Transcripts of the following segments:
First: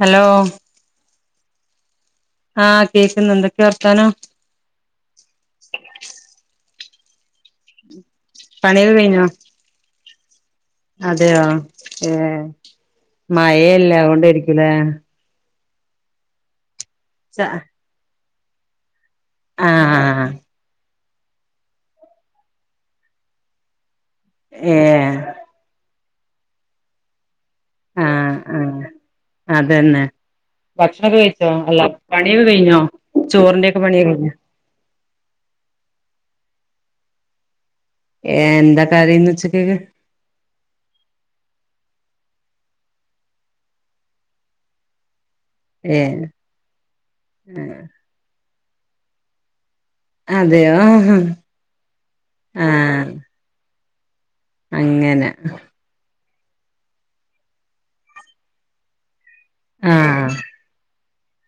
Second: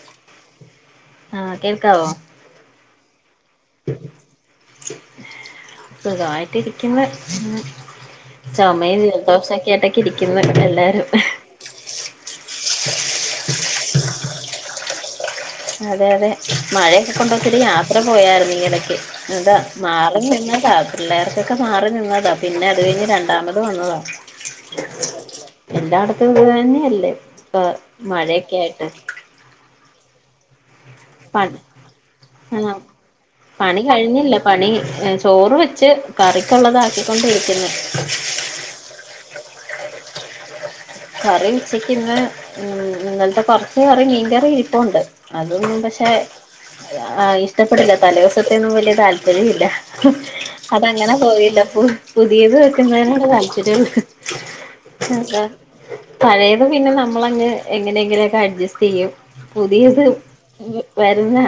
Hello ആഹ് കേൾക്കാവോ? ആഹ് കേക്കുന്നുണ്ട് എന്തൊക്കെയ വർത്താനം സുഖായിട്ടിരിക്കുന്ന് പണിയൊക്കെ ചോമയും കഴിഞ്ഞോ ജലദോഷക്കെ ആയിട്ടൊക്കെ ഇരിക്കുന്നു എല്ലാരും. അതെയോ ഏഹ് മയയല്ലെ അഅതുകൊണ്ടായിരിക്കും അല്ലേ അതെ അതെ മഴയൊക്കെ ച കൊണ്ടോത്തിരി യാത്ര പോയായിരുന്നു ഈയിടക്ക്‌ അതാ മാറും ആഹ് നിന്ന സാ പിള്ളേർക്കൊക്കെ മാറി നിന്നതാ പിന്നെ അത് കഴിഞ്ഞ് രണ്ടാമത് വന്നതാ ഏഹ് എല്ലാടത്തും ഇതു തന്നെയല്ലേ ഇപ്പ മഴയൊക്കെയിട്ട് അത് തന്നെ ഭക്ഷണൊക്കെ കഴിച്ചോ പണി അല്ല പണിയൊക്കെ ആഹ് കഴിഞ്ഞോ പണി ചോറിന്റെയൊക്കെ പണിഴിഞ്ഞോ കഴിഞ്ഞില്ല പണി ചോറ് വെച്ച് കറിക്കുള്ളത് ആക്കിക്കൊണ്ടിരിക്കുന്നു ഏഹ് എന്താ കറി ഇന്ന് ഉച്ചക്ക് കറി ഉച്ചയ്ക്ക് ഇന്ന് ഉം ഇന്നലത്തെ കൊറച്ച് കറി മീൻ കറി ഇരിപ്പോണ്ട് അതൊന്നും പക്ഷെ ഏഹ് ആ ഇഷ്ടപ്പെടില്ല തലെ ദിവസത്തെ ഒന്നും വലിയ താല്പര്യല്ല അതെയോ അതങ്ങനെ പോയില്ലപ്പോ പുതിയത് ആഹ് വെക്ക്ന്നോട് താല്പര്യം അങ്ങനെ അതെ [unintelligible] പഴയത് പിന്നെ നമ്മളങ്ങ് എങ്ങനെയേനങ്ങനെക്കെ അഡ്ജസ്റ്റ്യ്യും പുതിയത് ആഹ് വരുന്ന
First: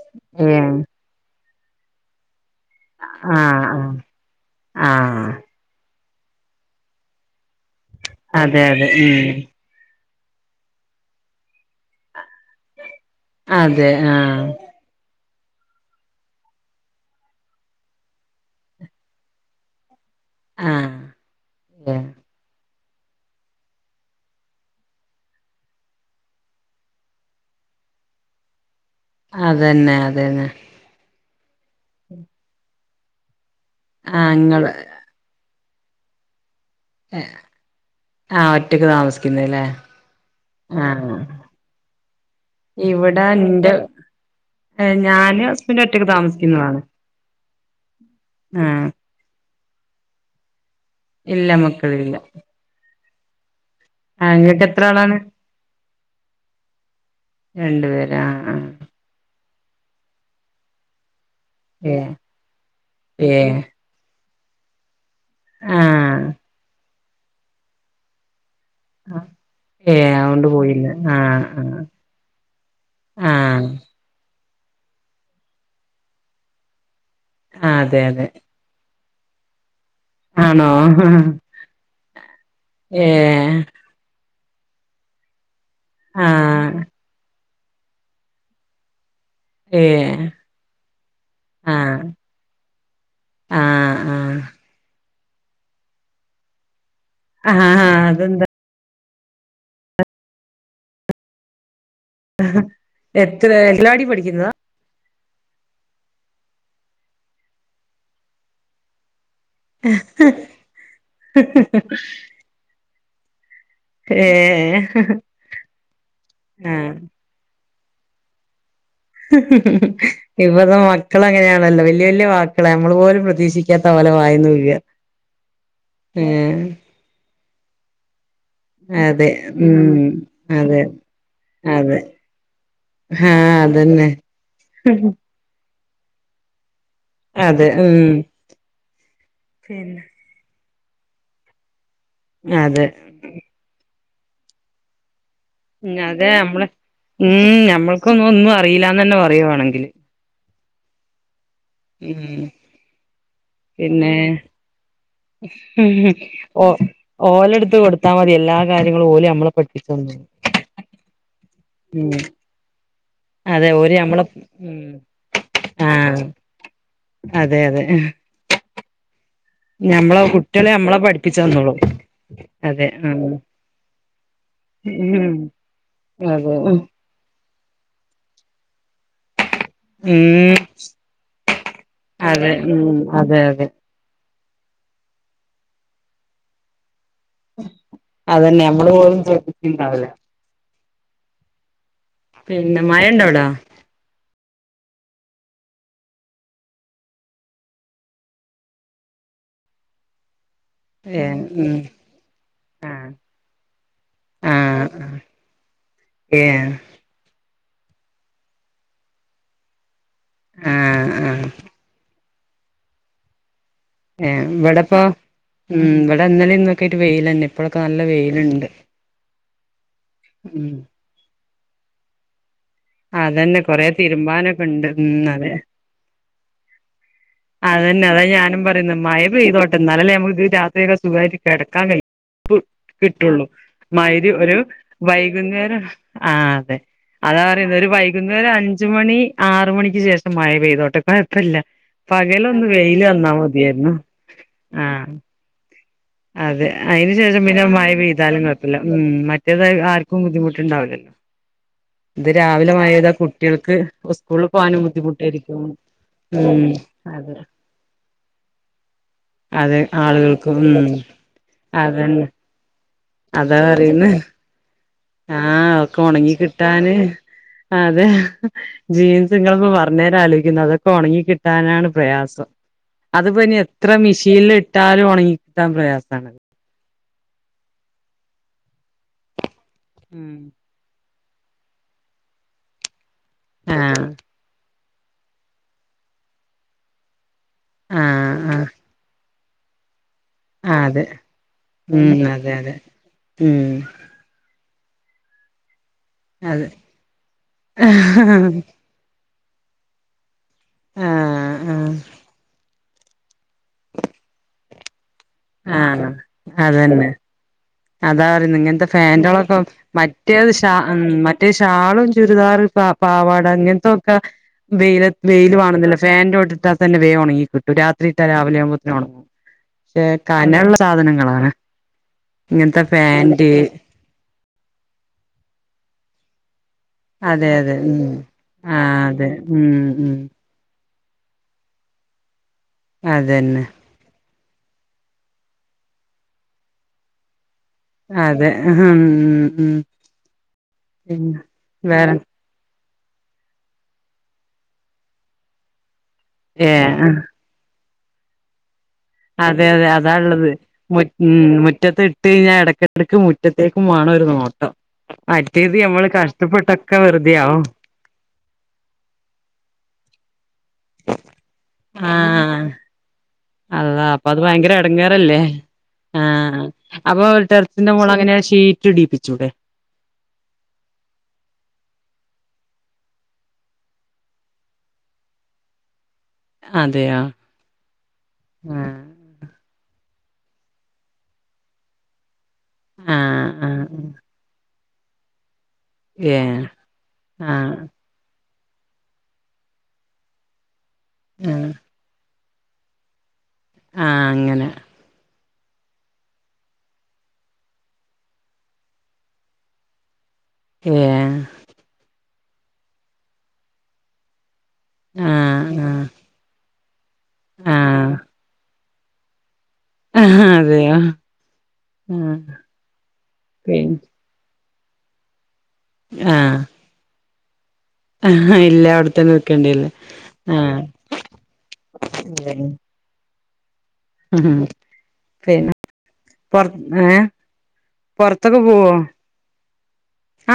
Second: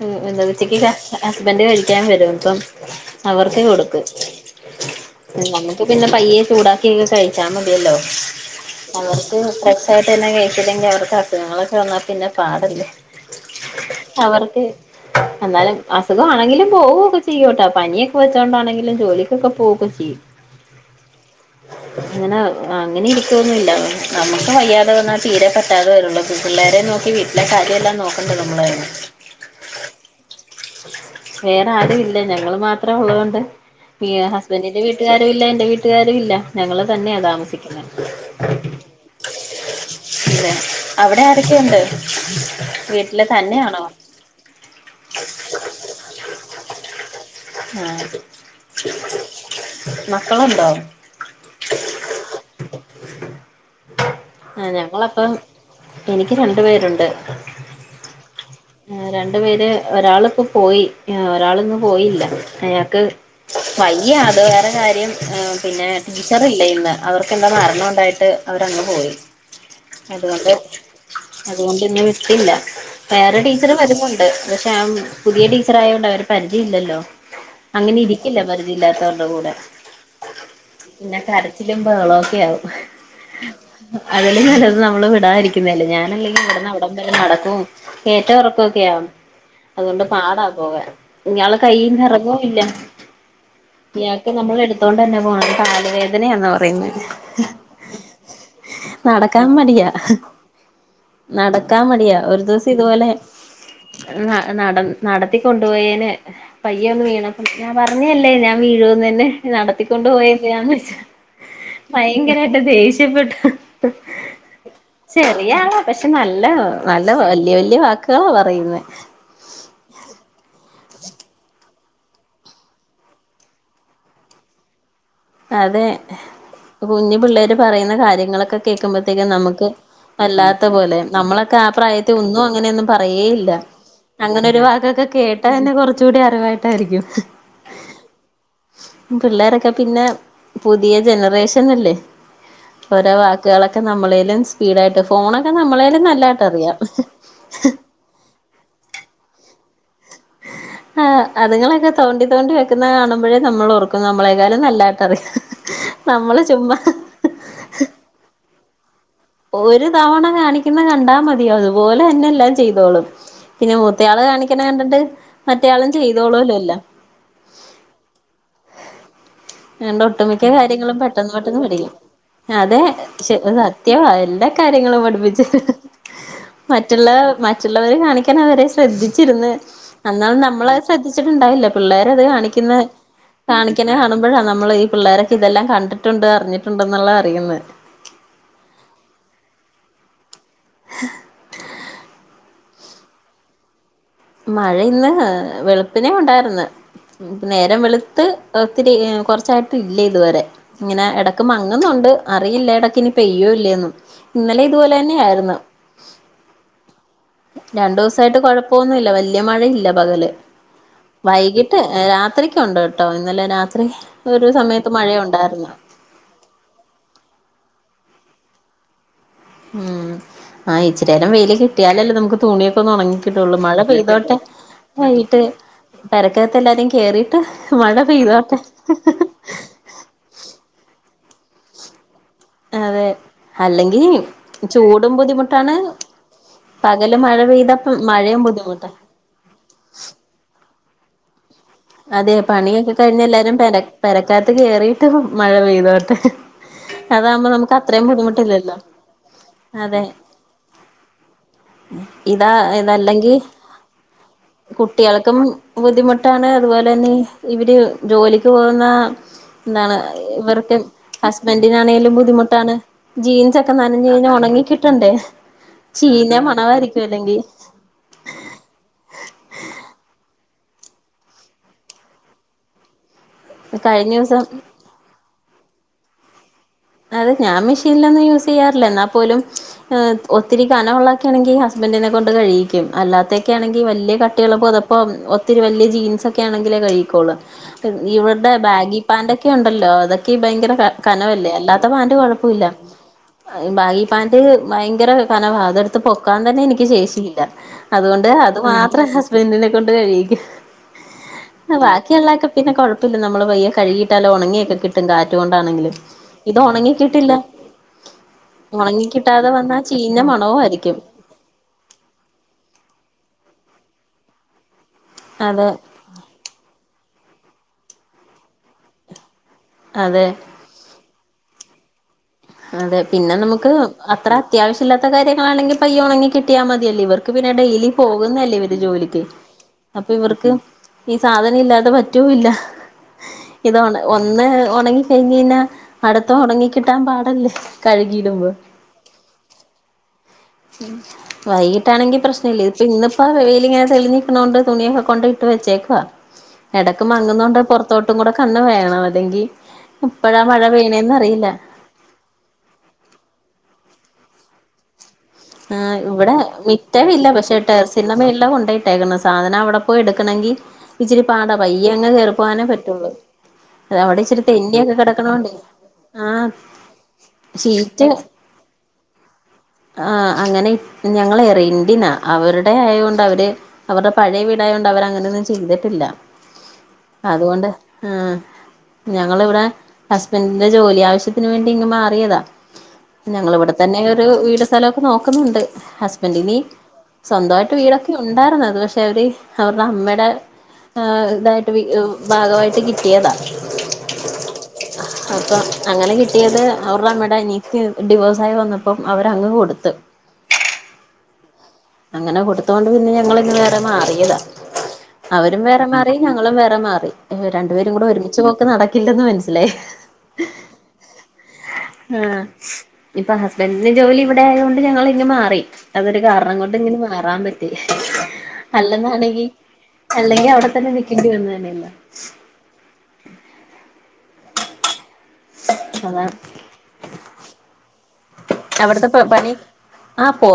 [unintelligible] ഏഹ് ഉച്ചക്കില്ല ഹസ്ബൻഡ് കഴിക്കാൻ വരും ഇപ്പം അവർക്കെ ആഹ് ആഹ് കൊടുക്കും ആഹ് നമ്മക്ക് - അപ്പ പിന്നെ പയ്യെ ചൂടാക്കിക്കെ കഴിച്ചാ മതിയല്ലോ അതെ അതെ ഉം അവർക്ക് നേരത്തെന്നെ കഴിച്ചില്ലെങ്കിൽ അവർക്ക് അസുഖങ്ങളൊക്കെ വന്നാ പിന്നെ പാടല്ലേ അതെ ആഹ് അവർക്ക്- എന്നാലും അസുഖാണെങ്കിലും പോവുകയൊക്കെ ചെയ്യോട്ടാ പനിയൊക്കെ വെച്ചോ ണ്ടാണെങ്കിലും ജോലിക്കൊക്കെ പോവുകൊക്കെ ചെയ്യും ആഹ് ഏഹ് അങ്ങനെ- അങ്ങനെ ഇരിക്കുവൊന്നുവില്ല നമുക്ക് വയ്യാതെ വന്നാൽ തീരെ പറ്റാതെ വരുള്ളൂ പിള്ളേരെ നോക്കി വി ട്ടിലെ കാര്യം എല്ലാം നോക്കണ്ടേ നമ്മള് തന്നെ അത് തന്നെ അത് തന്നെ വേറെ ആരുയില്ല ഞങ്ങള് മാത്രം ഉള്ളത് കൊണ്ട് ഈ ആ ഇങ്ങള് ഹസ്ബന്റിന്റെ വീ ട്ടുകാരും ഇല്ല എന്റെ വീട്ടുകാരും ഇല്ല ഞങ്ങള് തന്നെയാ താമസം ആഹ് ഒറ്റക്ക് താമസിക്കുന്നല്ലേ അതെ ആഹ് അവിടെ ആരൊക്കെയുണ്ട് വീട്ടില് ഇവിടെ എന്റെ തന്നെയാണോ ഞാനും ഹസ്ബൻഡും ഒറ്റക്ക് താമസിക്കുന്നതാണ് ആഹ് ആഹ് മക്കളുണ്ടോ ഇല്ല മക്കളില്ല ആ [inaudible] ഇങ്ങക്ക് ആഹ് എത്ര ആളാണ് ഞങ്ങളപ്പം എനിക്ക് രണ്ട് പേരുണ്ട് രണ്ടു പേര് ആ ആ രണ്ട് പേര് ഒരാളിപ്പോ പോയി ഒരാളിന്ന് ഏ പോയില്ല അയാക്ക്- ഏ വയ്യ അത് വേറെ കാര്യം പിന്നെ ആഹ് ടീച്ചറില്ല ഇന്ന് അവർക്കെന്തോ മരണം ഉണ്ടായിട്ട്- അവരങ്ങ് പോയി ഏ അതൊണ്ട് അതുകൊണ്ട് പോയില്ല ആഹ് അതുകൊണ്ട് ഇന്ന് വിട്ടില്ല വേറെ ആഹ് ആഹ് ടീച്ചറ് വരുന്നുണ്ട് പക്ഷെ അ പുതിയ ടീച്ചർ ആയോണ്ട് അവരെ പരിചയം ഇല്ലല്ലോ ആ അങ്ങനെ അതെ അതെ ഇരിക്കില്ല പരിചയ ഇല്ലാത്തവരുടെ കൂടെ ആണോ ബഹളൊക്കെ ആവും ഏ അതിലും നല്ലത് നമ്മള് വിടാതിരി ക്കുന്നല്ലേ ഞാനല്ലെങ്കി ആഹ് ഇവിടന്ന് അവിടം വരെ നടക്കും ഏറ്റോം ഇറക്കൊക്കെയാ ഏ അതുകൊണ്ട് പാടാ പോവൻ ഇയാൾ ആഹ് കൈയിന്ന് ഇറങ്ങും ഇല്ല ആഹ് ഇയാക്ക് നമ്മൾ എടുത്തോണ്ട് തന്നെ പോണം കാലു വേദനയാന്നാ പറയുന്നെ ആഹ് ആഹ് അതെന്താ നടക്കാൻ മടിയാ നടക്കാൻ മടിയാ ഒരു ദിവസം ഇതുപോലെ എത്ര എല്ലാടി ന പഠിക്കുന്നതാ നട നടത്തിക്കൊണ്ടുപോയെന് പയ്യ ഒന്ന് വീണപ്പം ഞാൻ പറഞ്ഞയല്ലേ ഞാൻ വീഴുന്ന് എന്നെ നടത്തിക്കൊണ്ട് പോയെ എന്തിന വെച്ച് ഭയങ്കരായിട്ട് ദേഷ്യപ്പെട്ട് ഏ ചെറിയ ആളാ പക്ഷെ നല്ല ആഹ് നല്ല വല്യ വല്യ വാക്ക ക്ക പറയുന്നെ ഇപ്പത്ത മക്കൾ അങ്ങനാണല്ലോ വല്യ വല്യ വാക്കുകള നമ്മള് പോലും പ്രതീക്ഷിക്കാത്ത ഓല വായിന്ന് വിഴ അതെ കുഞ്ഞ് പിള്ളേര് പറയുന്ന കാര്യങ്ങളൊക്കെ അതെ കേൾക്കുമ്പോത്തേക്കും നമുക്ക് ഉം വല്ലാത്ത അതെ പോലെ നമ്മളൊക്കെ ആഹ് അതെ പ്രായത്തി ഒന്നും അങ്ങനെ ഒന്നും പറയേയില്ല ആഹ് അതന്നെ അങ്ങനെ ഒരു വാക്കൊക്കെ കേട്ടാ തന്നെ കുറച്ച് കൂടി അറിവായിട്ടായിരിക്കും അതെ ഉം പിള്ളേരൊക്കെ പിന്നെ പുതിയ ജനറേഷൻ അല്ലേ അതെ ഓരോ വാക്കുകളൊക്കെ നമ്മളേലും സ്പീഡായിട്ട് ഫോണൊക്കെ നമ്മളേലും അതെ നല്ലയിട്ട് നമ്മള് അറിയാം ഉം ഞമ്മൾക്കൊന്നും ഒന്നും അറിയില്ലാന്ന് തന്നെ പറയും വേണേങ്കില് ആഹ് അതുങ്ങളൊ ക്കെ ഉം തോണ്ടി തോണ്ടി വെക്കുന്നത് കാണുമ്പോഴേ നമ്മൾ ഓർക്കും പിന്നെ നമ്മളെക്കാലും നല്ലായിട്ട് അറിയാം ഓ ഓലെടുത്ത് കൊടുത്താ മതി എല്ലാ കാര്യങ്ങളും ഓല് നമ്മളെ ഒരു പഠിപ്പിച്ച് തന്നോളും തവണ കാണിക്കുന്ന കണ്ടാ മതി അതുപോലെ ഉം തന്നെ എല്ലാം ചെയ്തോളും അതെ പിന്നെ ഓര് മൂത്ത ആള് നമ്മളെ കാണിക്കണ ഉം കണ്ടിട്ട് മറ്റേയാളും ആഹ് ചെയ്തോളൂല്ലോ എല്ലാം അതെ അതെ അതോണ്ട് ഞമ്മളെ ഒട്ടുമിക്ക കുട്ടികളെ കാര്യങ്ങളും നമ്മളെ പെട്ടെന്ന് പഠിപ്പിച്ചു പെട്ടെന്ന് തന്നോളും പഠിക്കും അതെ ഷെ സത്യവാ എല്ലാ കാര്യങ്ങളും ഉം പഠിപ്പിച്ച് അതെ ഉം മറ്റുള്ള മാ മറ്റുള്ളവരും കാണിക്കാണ അവരെ ശ്രദ്ധിച്ചിരുന്ന് എന്നാലും നമ്മളത് ശ്രദ്ധിച്ചിട്ടുണ്ടാവില്ല പിള്ളേര് അത് അതെ കാണിക്കുന്ന ഉം അതെ അതെ കാണിക്കണ കാണു മ്പഴ നമ്മൾ ഈ പിള്ളേരൊക്ക ഇതെല്ലാം കണ്ടിട്ടുണ്ട് അറിഞ്ഞിട്ടുണ്ട് എന്നുള്ള അറിയുന്ന അതന്നെ ഞമ്മള് പോലും ശ്രദ്ധിച്ച്ണ്ടാവുല്ല പിന്നെ മഴണ്ടോവ്ടാ മഴ ഇന്ന് വെളുപ്പിനെ ഉണ്ടായിർന്ന് നേരം വെളുത്ത് ഒത്തിരി കൊറച്ചായിട്ട് ഇല്ലെതുവരെ ഇങ്ങനെ ഏഹ് എടക്ക് ഉം മങ്ങുന്നുണ്ട് അറിയില്ല ആഹ് എടക്ക്നി പെയ്യോല്ലെന്ന് ആഹ് ആഹ് ഇന്നലെതുപോലെന്നെയായ്ര്ന്നു ഏഹ് രണ്ടുസായിട്ട് കൊഴപ്പൊന്നുല്ല വല്യ മഴയില്ല പകല് ആഹ് ആഹ് വൈകിട്ട് ട്ട് രാത്രിക്കുണ്ട്ട്ടോ ഇന്നലെ രാത്രി ഒരു ഏഹ് സമയത്ത് ഇവടെപ്പോ മഴയുണ്ടായിരുന്നു ഉം ഇവടെന്നെലി ന്നൊക്കെയ്റ്റ് വെയ്ലെന്നെ ഇപ്പഴൊക്കെ നല്ല വെയ്ലിണ്ട് ഉം ആഹ് ഇച്ചിരെരം വെയില് കിട്ടിയാലല്ലെ നമുക്ക് തുണി യൊക്കൊന്നൊണങ്ങിക്കിട്ടുള്ളൂ അതന്നെ മഴ കൊറേ പെയ്തോട്ടെ തിരുമ്പാനൊക്കെ ഉണ്ട് ഉം വൈകിട്ട് അതെ പെരക്കത്ത് എല്ലാരും കേറി ട്ട് മഴ അതന്നെ അതാ പെയ്തോട്ടെ ഞാനും പറയുന്നത് മഴ പെയ്തോട്ടെ എന്നാലല്ലേ ഞമ്മക്ക് രാത്രിയൊക്കെ സുഖായിട്ട് കെടക്കാൻ കയും അതെ കിട്ടുള്ളൂ അല്ലെങ്കി മൈരി ഒരു ചൂടും ബുദ്ധിമുട്ടാണ് വൈകുന്നേരം ആഹ് അതെ പകല് മഴ അതാ പറയ്ന്നത് ഒരു പെയ്തപ്പം വൈകുന്നേരം മഴയും ഒരു അഞ്ച് ബുദ്ധിമുട്ടാ മണി ആറ് മണിക്ക്ശേഷം മഴ പെയ്തോട്ടേ കൊഴപ്പില്ല അതെ പണിയൊക്കെ കഴിഞ്ഞെല്ലാരും പെര പെരക്കാത്ത് ആ കെയ്റിട്ട് മഴ പെയ്തൊട്ടെ അതെ അയ്ന്ശേഷം പിന്നെ മഴ പെയ്താലും ബുദ്ധിമുട്ടില്ലല്ലോ കുഴപ്പില്ല ഉം മറ്റേത് അതെ ആര്ക്കും ബുദ്ധിമുട്ടുണ്ടാവില്ലല്ലോ ഇത് ഇതാ രാവിലെമയെതാ ഇതല്ലെങ്കി കുട്ടെൾക്ക് ഉസ്കൂള് പോകാനും ബുദ്ധിമുട്ടെരിക്കും ഉം അതുപോലെന്നെ അതെ ഇവര് ജോലിക്ക് പോകുന്ന അതെ ന്താണ് ആളുകൾക്ക് ഇവർക്കെ ഉം ഹസ്ബന്റിനാണെേലും അതന്നെ ബുദ്ധിമുട്ടാണ് അതാ ജീൻസക്കെ പറയുന്നെ നൻഞ്ഞെഞ്ഞ ഒണങ്ങിക്കി ആഹ് ഒക്കെ ഒണങ്ങി ചീഞ്ഞ കിട്ടാന് മണവായിരിക്കുവല്ലെങ്കി അതെ ജീൻസ്ങ്ങള്പ്പോ പറഞ്ഞേരം ആലോയ്ക്ക്ന്നത് അതൊക്കെ ഒണങ്ങികിട്ടാനാണ് പ്രയാസം അത് പ്പെനി എത്ര കഴിഞ്ഞ ദിവസം മിഷീല്ട്ടാലും ഒണങ്ങിക്കിട്ടാൻ പ്രയാസണത് അതെ ഞാമെഷീലൊന്നും യൂസെയ്യാറില്ല എന്നാപോലും ഉം ഒത്തിരി കനമുള്ളൊക്കെണെങ്കിൽ ഹസ്ബെന്റിനെകൊണ്ട് കഴിയ്ക്കും അല്ലാതെക്കെയാണെങ്കിൽ ആഹ് വലിയ ക ട്ടികളെ പൊതപ്പൊ ഒത്തിരിവല്യ ജീൻസൊക്കെയാണെങ്കിലേ കഴ്കിക്കൊള്ള ആഹ് ആഹ് ഇവര്ടെ ബാഗി പാന്റൊക്കെ ഉണ്ടല്ലോ അതൊക്കെ ഭയങ്കര ആഹ് അതെ കനവല്ലേ അല്ലാ വ്ടെപാന്റ് ഉം അതെ കുയപ്പൊല്ല അതെ ഉം ബാഗി ഗിപാന്റ് ഭയങ്കരകനവ അതെടുത്ത് പൊക്കാൻതന്നെ അതെ എനിക്ക് ശേഷില്ല അതുകൊണ്ട് അത് ആഹ് മാ എത്രിസം ഹസ്ബന്റിനെ കൊണ്ട് കഴികിക്കും ആഹ് ബാക്കിയുള്ളൊക്കെ പിന്നെ കൊയ ഇത് നമ്മള് പയ്യെ കഴുകിയിട്ടാലൊ ണങ്ങിയൊക്കെകിട്ടും കാറ്റു കൊ ണ്ടാണെങ്കിലും ആഹ് ഇത് ഒണങ്ങി അതന്നെ കിട്ടില്ല അതാ പറ്ന്നെങ്ങൻത്തെ ഒണങ്ങി കിട്ടാതെ ഫാന്റാളൊക്കെ വന്നാ ചീഞ്ഞ മറ്റേത് ഷഹ് മണവുമായിരിക്കും ഉം മറ്റേ ഷാളും ചുരിദാർ പ പാവാട ങ്ങൻത്തൊക്കെ വെയില വെയില് അതെ വണുന്നില്ല ഫെന്റൊട്ടിട്ടാതന്നെ വേ ഒണങ്ങി കിട്ടും രാത്രി ഇട്ട രാവിലെ ആവുമ്പോത്തിന് ഒണങ്ങും പക്ഷേ അതെ കനള്ള സാധനങ്ങളാണ് ഇങ്ങനത്തെ അതെ പിന്നെ ഫാന്റ് നമുക്ക് അത്ര അത്യാവശ്യല്ലാത്ത കാര്യങ്ങളാണെങ്കി പയ്യെ ഒണങ്ങി കിട്ട് കിട്ടിയാ മതിയല്ലേ ഇവർക്ക് അതെ പിന്നെ അതെ ഡെയിലി ഉം പോകുന്നല്ലേ ഇവര് ആഹ് ജോലിക്ക് അതെ ഉം അപ്പൊ ഉം ഇവർക്ക് ഈ സാധനം ഇല്ലാതെ പറ്റൂല്ല അതന്നെ ഇത് ഒന്ന് ഒണങ്ങി കഴിഞ്ഞെഞ അടുത്ത ഉണങ്ങി കിട്ടാൻ പാടല്ലേ അതെ കഴുകിയിടുമ്പോ ഉഹ് ഉംഉം വൈകിട്ടാണെങ്കി പ്രശ് ഇല്ല ഇപ്പന്നിപ്പോ ആ വെയില്ങ്ങെ തെളിഞ്ഞ്ക്ക്ണൊണ്ട് തുണിയൊകൊണ്ടൈട്ട് വെച്ചേക്ക ഏഹ് എടക്ക് ആഹ് മങ്ങുന്നോണ്ട് പെറ്ത്തോട്ടും കൂടെ കണ്ണ് വേണം അല്ലെങ്കി അതെ അതെ എപ്പഴാ അതാള്ളത് മഴ പെയ്യണേന്ന് മുറ്റ് അറിയില്ല മുറ്റത്ത്ട്ടെയ്ഞ്ഞാ ഇടക്ക്ടക്ക് മുറ്റത്തേക്കും വാണം ഒരു നോട്ടം അട്‌തേത് ആ നമ്മള് കഷ്ടപ്പെട്ടൊക്കെ വെറുതെ ആവും ചിന്നമെല്ലാം കൊണ്ടയിട്ടേക്കണെ സാധനം അവിടെപോയി എടുക്കണെങ്കി ഇച്ചിരി പാടാ പയ്യേങ്ങ് കേറിപോവാനെ ആഹ് പറ്റുള്ളൂ അള്ളാ അവിടെ അപ്പൊ അത് ഇച്ചിരി ഭയങ്കര തെന്നിയൊക്കെ ഇടങ്ങറല്ലേ കെടക്കണോണ്ടേ ആ ആഹ് അപ്പൊ ടെറസിറ്റെ ഷീറ്റ് മോള് അങ്ങനെ ഷീറ്റ് ഇടീപ്പിച്ചൂടെ ആഹ് അങ്ങനെ ഞങ്ങളെ റെൻ്റിനാ അവരുടെ ആയോണ്ട് അവര് അവർടെ പഴയവീടായോണ്ട് അവരങ്ങനൊന്നും ചെയ്തിട്ടില്ല അതെയോ അതുകൊണ്ട് ആഹ് ആഹ് ഞങ്ങളിവിടെ ഹസ്ബന്റിന്റെ ജോലി ആവശ്യത്തിന് വേണ്ടി ഇങ്ങ്മാറിയതാ ആഹ് ആഹ് ഞങ്ങളിവിടെതന്നെ ഒരു വീടു സ്ഥലൊക്കെ നോക്കുന്നുണ്ട് ഹസ്ബൻഡിനി ഏഹ് സ്വന്തവായിട്ട് ആഹ് വീടൊക്കെ ഒണ്ടാര്ന്നത് പഷെവര് അവർടെ അമ്മേടെ ആഹ് ഇതായിട്ട് വി ഭാഗവായിട്ട് കിട്ടിയതാ ആഹ് അങ്ങനെ അപ്പൊ അങ്ങനെ കിട്ടിയത് അവർടെ അമ്മേടെ അനിയത്തി ഡിവോഴ്സായി വന്നപ്പം അവരങ്ങ് കൊ ട്ത്ത് ഏഹ് അങ്ങനെ കൊടുത്തോണ്ട് പിന്നെ ഞങ്ങളിങ്ങ് വേറെ മാറിയതാ അവരും ആഹ് വേറെ ആഹ് മാറി ഞങ്ങളും വേറെ മാറി രണ്ടുപേരുംങ്കൂടെ ആഹ് ഒരുമിച്ച് പോക്ക് നട ഇല്ലന്ന് മനസ്സിലായി ആഹ് അതെയോ ആഹ് ഇപ്പൊ പി ഹസ്ബൻഡിന് ജോലി ഇവി- ആയോണ്ട് ഞങ്ങളിങ്ങ് മാറി അതൊരു ആഹ് കാരണംകൊ- മാറാൻ പറ്റി ആഹ് ഇല്ല അവിടെത്തന്നെ അല്ലെന്നാണെങ്കി നിക്കേണ്ടില്ലേ അല്ലെങ്കി ആഹ് അവിടെതന്നെ നിക്കെണ്ടി വന്നേനെന്ന് ഉം പിന്നെ അതാ പൊറത്ത് ഏഹ് പൊറത്തൊക്കെ പോവോ അവിടുത്തെ പ പണി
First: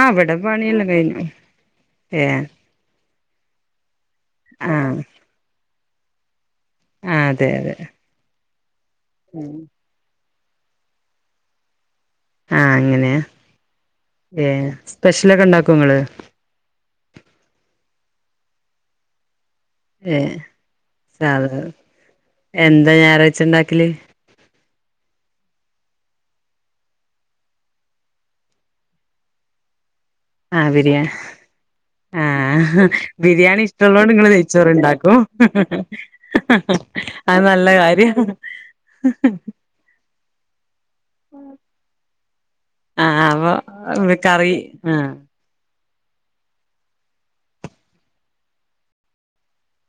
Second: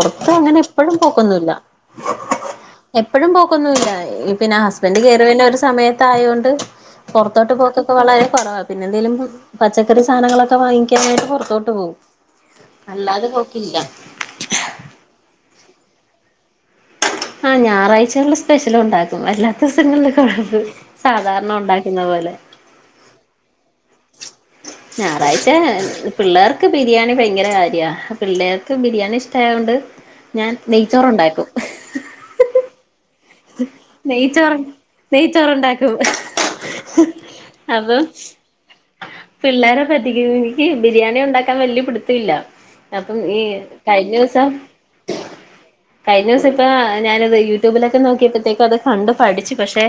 ആഹ് വട അങ്ങനെ പണിയെല്ലാം എപ്പഴും കഴിഞ്ഞു പോക്കൊന്നുല്ല ഏഹ് എപ്പഴും പോക്കൊന്നുവില്ല ഈ പിന്നെ ഹസ്ബൻഡ് കയറിരുന്ന ഒരു സമയത്തായോണ്ട് ആ അതെ പൊറത്തോട്ട് അതെ പോക്കൊക്കെ വളരെകൊറവാ പിന്നെന്തേലും പച്ച ക്കറീം സാനങ്ങളൊക്കെ വാങ്ങിക്കാനായിട്ട് പൊറത്തോട്ട് പോവും അല്ലാതെ പോക്കില്ല ഏഹ് സ്പെഷ്യലൊക്കെ ഇണ്ടാക്കൊ ഇങ്ങള് ആഹ് ഞാറാച്ചകളി സ്പെഷ്യലൊണ്ടാ അല്ലാത്തൂസങ്ങളില് ഏ കൊഴപ്പ് സാധ സാധാരണ ഒണ്ടാക്കുന്നപോലെ എന്താ ഞായറാഴ്ചിണ്ടാക്കല് ഞാറാഴ്ച്ച പിള്ളേർക്ക് ബിരിയാണി ഭയങ്കര കാര്യ പിള്ളേർക്ക് ബിരിയാണി ഇഷ്ടായകൊണ്ട് ഞാൻ ആ ബിരിയാണി നെയ്ച്ചോറുണ്ടാക്കും ആഹ് ബിരിയാണി ഇഷ്ടൊള്ളോണ്ടിങ്ങള് നെയ്ച്ചോറ് നെയിച്ചോറിണ്ടാക്കും നെയ്ച്ചോറുണ്ടാക്കും അത് നല്ലകാര്യം തട്ടിക്കബിര്യാണി ഈ ബിരിയാണി ഒണ്ടാക്കാൻ വല്യ പിടുത്തുല്ല അപ്പം ഈ കഴിഞ്ഞൂസം ആഹ് കഴിഞ്ഞൂസ്സിപ്പ ഞാനത് യൂട്യൂബിലൊക്കെ നോക്കി യപ്പത്തേക്കത് കണ്ട് പഠിച്ച് പക്ഷെ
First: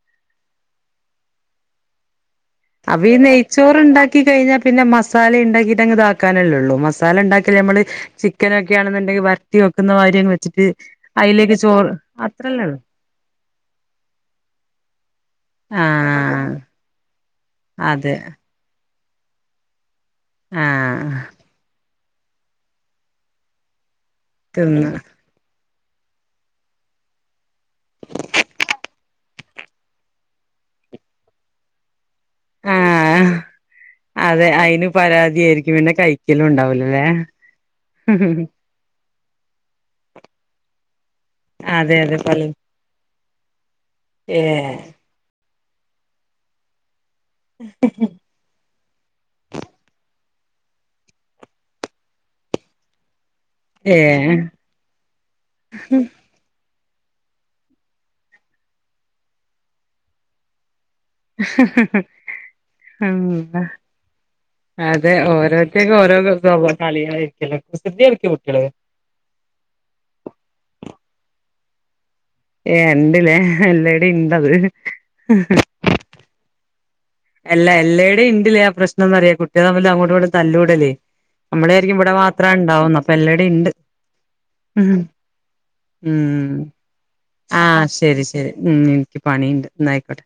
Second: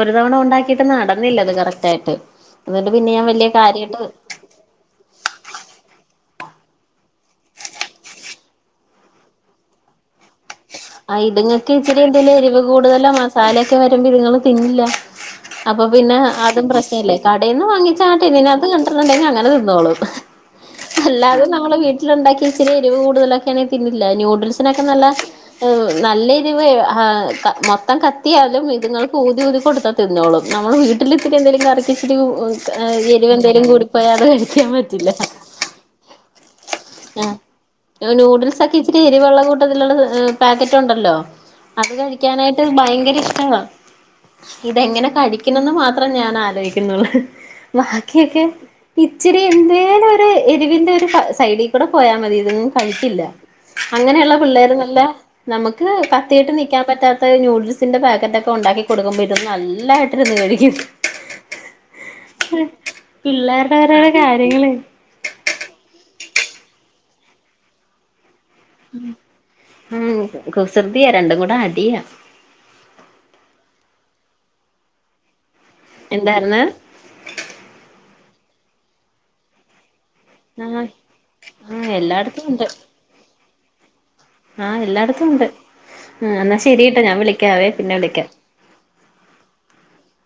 ഒരുതവണ ഒണ്ടാക്കീട്ട് നടന്നില്ലത് കറക്റ്റായിട്ട് അപ്പീനെയ്ച്ചോറിണ്ടാക്കി കഴിഞ്ഞാ- പിന്നെ മസാല ഇണ്ടാക്കീട്ട് അങ്ങ് താക്കാനല്ലുള്ളൂ മസാല ഇണ്ടാക്കലമ്മള് ചിക്കനൊക്കെയാണെന്നുണ്ടെങ്കി വരട്ടി വെക്കുന്നവാരിങ്ങ് വച്ചാ ആഹ് ഇതിങ്ങക്ക് ഇച്ചിരി എന്തേലും എരിവ് അത്രല്ലേ ഉള്ളൂ കൂടുതലൊ മസാല സാലൊക്കെ വരുമ്പൊ ഇത്ങ്ങള് തിന്നില്ല അപ്പൊ പിന്നെ ആഹ് അതും പ്രശ്നല്ലേ കടേന്ന് വാങ്ങിച്ച ആ അതെ ടിന്നിനാത്ത് കണ്ടിണ്ടെങ്കി അങ്ങനെ തിന്നോളും ആഹ് അല്ലാതും നമ്മള് വീട്ട് ലൊണ്ടാക്കി ഇച്ചരി എരിവ്കൂടുതലൊക്കാണെങ്കി തിന്നില്ല തിന്ന് ന്യൂഡിൽസിനൊക്കെനല്ല നല്ല എരുവേ ഹാഹ് ക മൊത്തം കത്തിയാലും ഇതുങ്ങൾക്ക് ഊതി ഊതി കൊടുത്ത തിന്നോളും നമ്മള് വീട്ടിൽ ഇത്തിരി എന്തെങ്കിലും കറിക്കിച്ചിരു ആഹ് എരിവ എന്തേലും കൂടിപ്പോയാ അത് അതെ കഴിക്കാൻ അയിന് പറ്റില്ല പരാതിയായിരിക്കും പിന്നെ കഴിക്കലും ഉണ്ടാവൂലല്ലേ ആഹ് നൂഡിൽസൊക്കെ ഇച്ചിരി എരിവൊള്ള കൂട്ടത്തിലുള്ള പാക്കറ്റ് ഉണ്ടല്ലോ അത് അതെ അതെ പല കഴിക്കാനായിട്ട് ഭയങ്കര ഇഷ്ടവാ ഏഹ് ഇതെങ്ങനെ കഴിക്കണന്ന് മാത്രം ഞാൻ ആലോചിക്കുന്നുള്ളൂ ബാക്കിയൊക്കെ ഇച്ചിരി എന്തേലും ഒരു എരിവിന്റെ ഒരു സ സൈഡിൽ കൂടെ പോയാ മതി ഇത്ങ്ങൊന്നും കഴിക്കില്ല അങ്ങനെയുള്ള ഏഹ് പിള്ളേർ നല്ല നമുക്ക് അത്യായിട്ട് നിക്കാൻ പറ്റാത്ത നൂഡിൽസിന്റെ പാക്കറ്റ ഒക്കെ ഉണ്ടാക്കി കൊടുക്കുമ്പോ ഇരുന്ന് നല്ലായിട്ടിരുരുന്നു കഴിക്കും ഉം പിള്ളേരുടെ ഒരോരോ കാര്യങ്ങള് അതെ ഓരോത്തേക്ക ഓരോ പ്രോബ്ലം കളികായിരിക്കല്ലോ കുസൃതി കളിക്കോ കുട്ടിയാള് ഉം കുസൃതിയ രണ്ടും കൂടെ അടിയാ ഏഹ് ഇണ്ട്ലേ എല്ലടെ ഇണ്ടത് എന്തായിര്ന്ന് അല്ല എല്ലടെയും ഇണ്ടില്ലേ ആ പ്രശ്നംന്നറിയ കുട്ട്യാള് തമ്മില് അങ്ങോട്ടിങ്ങോട്ട് ആഹ് തല്ലൂടല്ലേ നമ്മള് ആഹ് വിചാരിക്കും ഇവിടെ എല്ലായിടത്തും മാത്ര ഉണ്ട് ഇണ്ടാവൂന്നാ അപ്പൊ എല്ലടെ ഇണ്ട് ആഹ് ഉം എല്ലായിടത്തും ഉണ്ട് ആ ഉം എന്നാ ശരിട്ടോ ഞാൻ വിളിക്കാവേ ആഹ് പിന്നെ ശരി വിളിക്കാം ശരി ഉം എനിക്ക് പണി ഇണ്ട് എന്നായിക്കോട്ടെ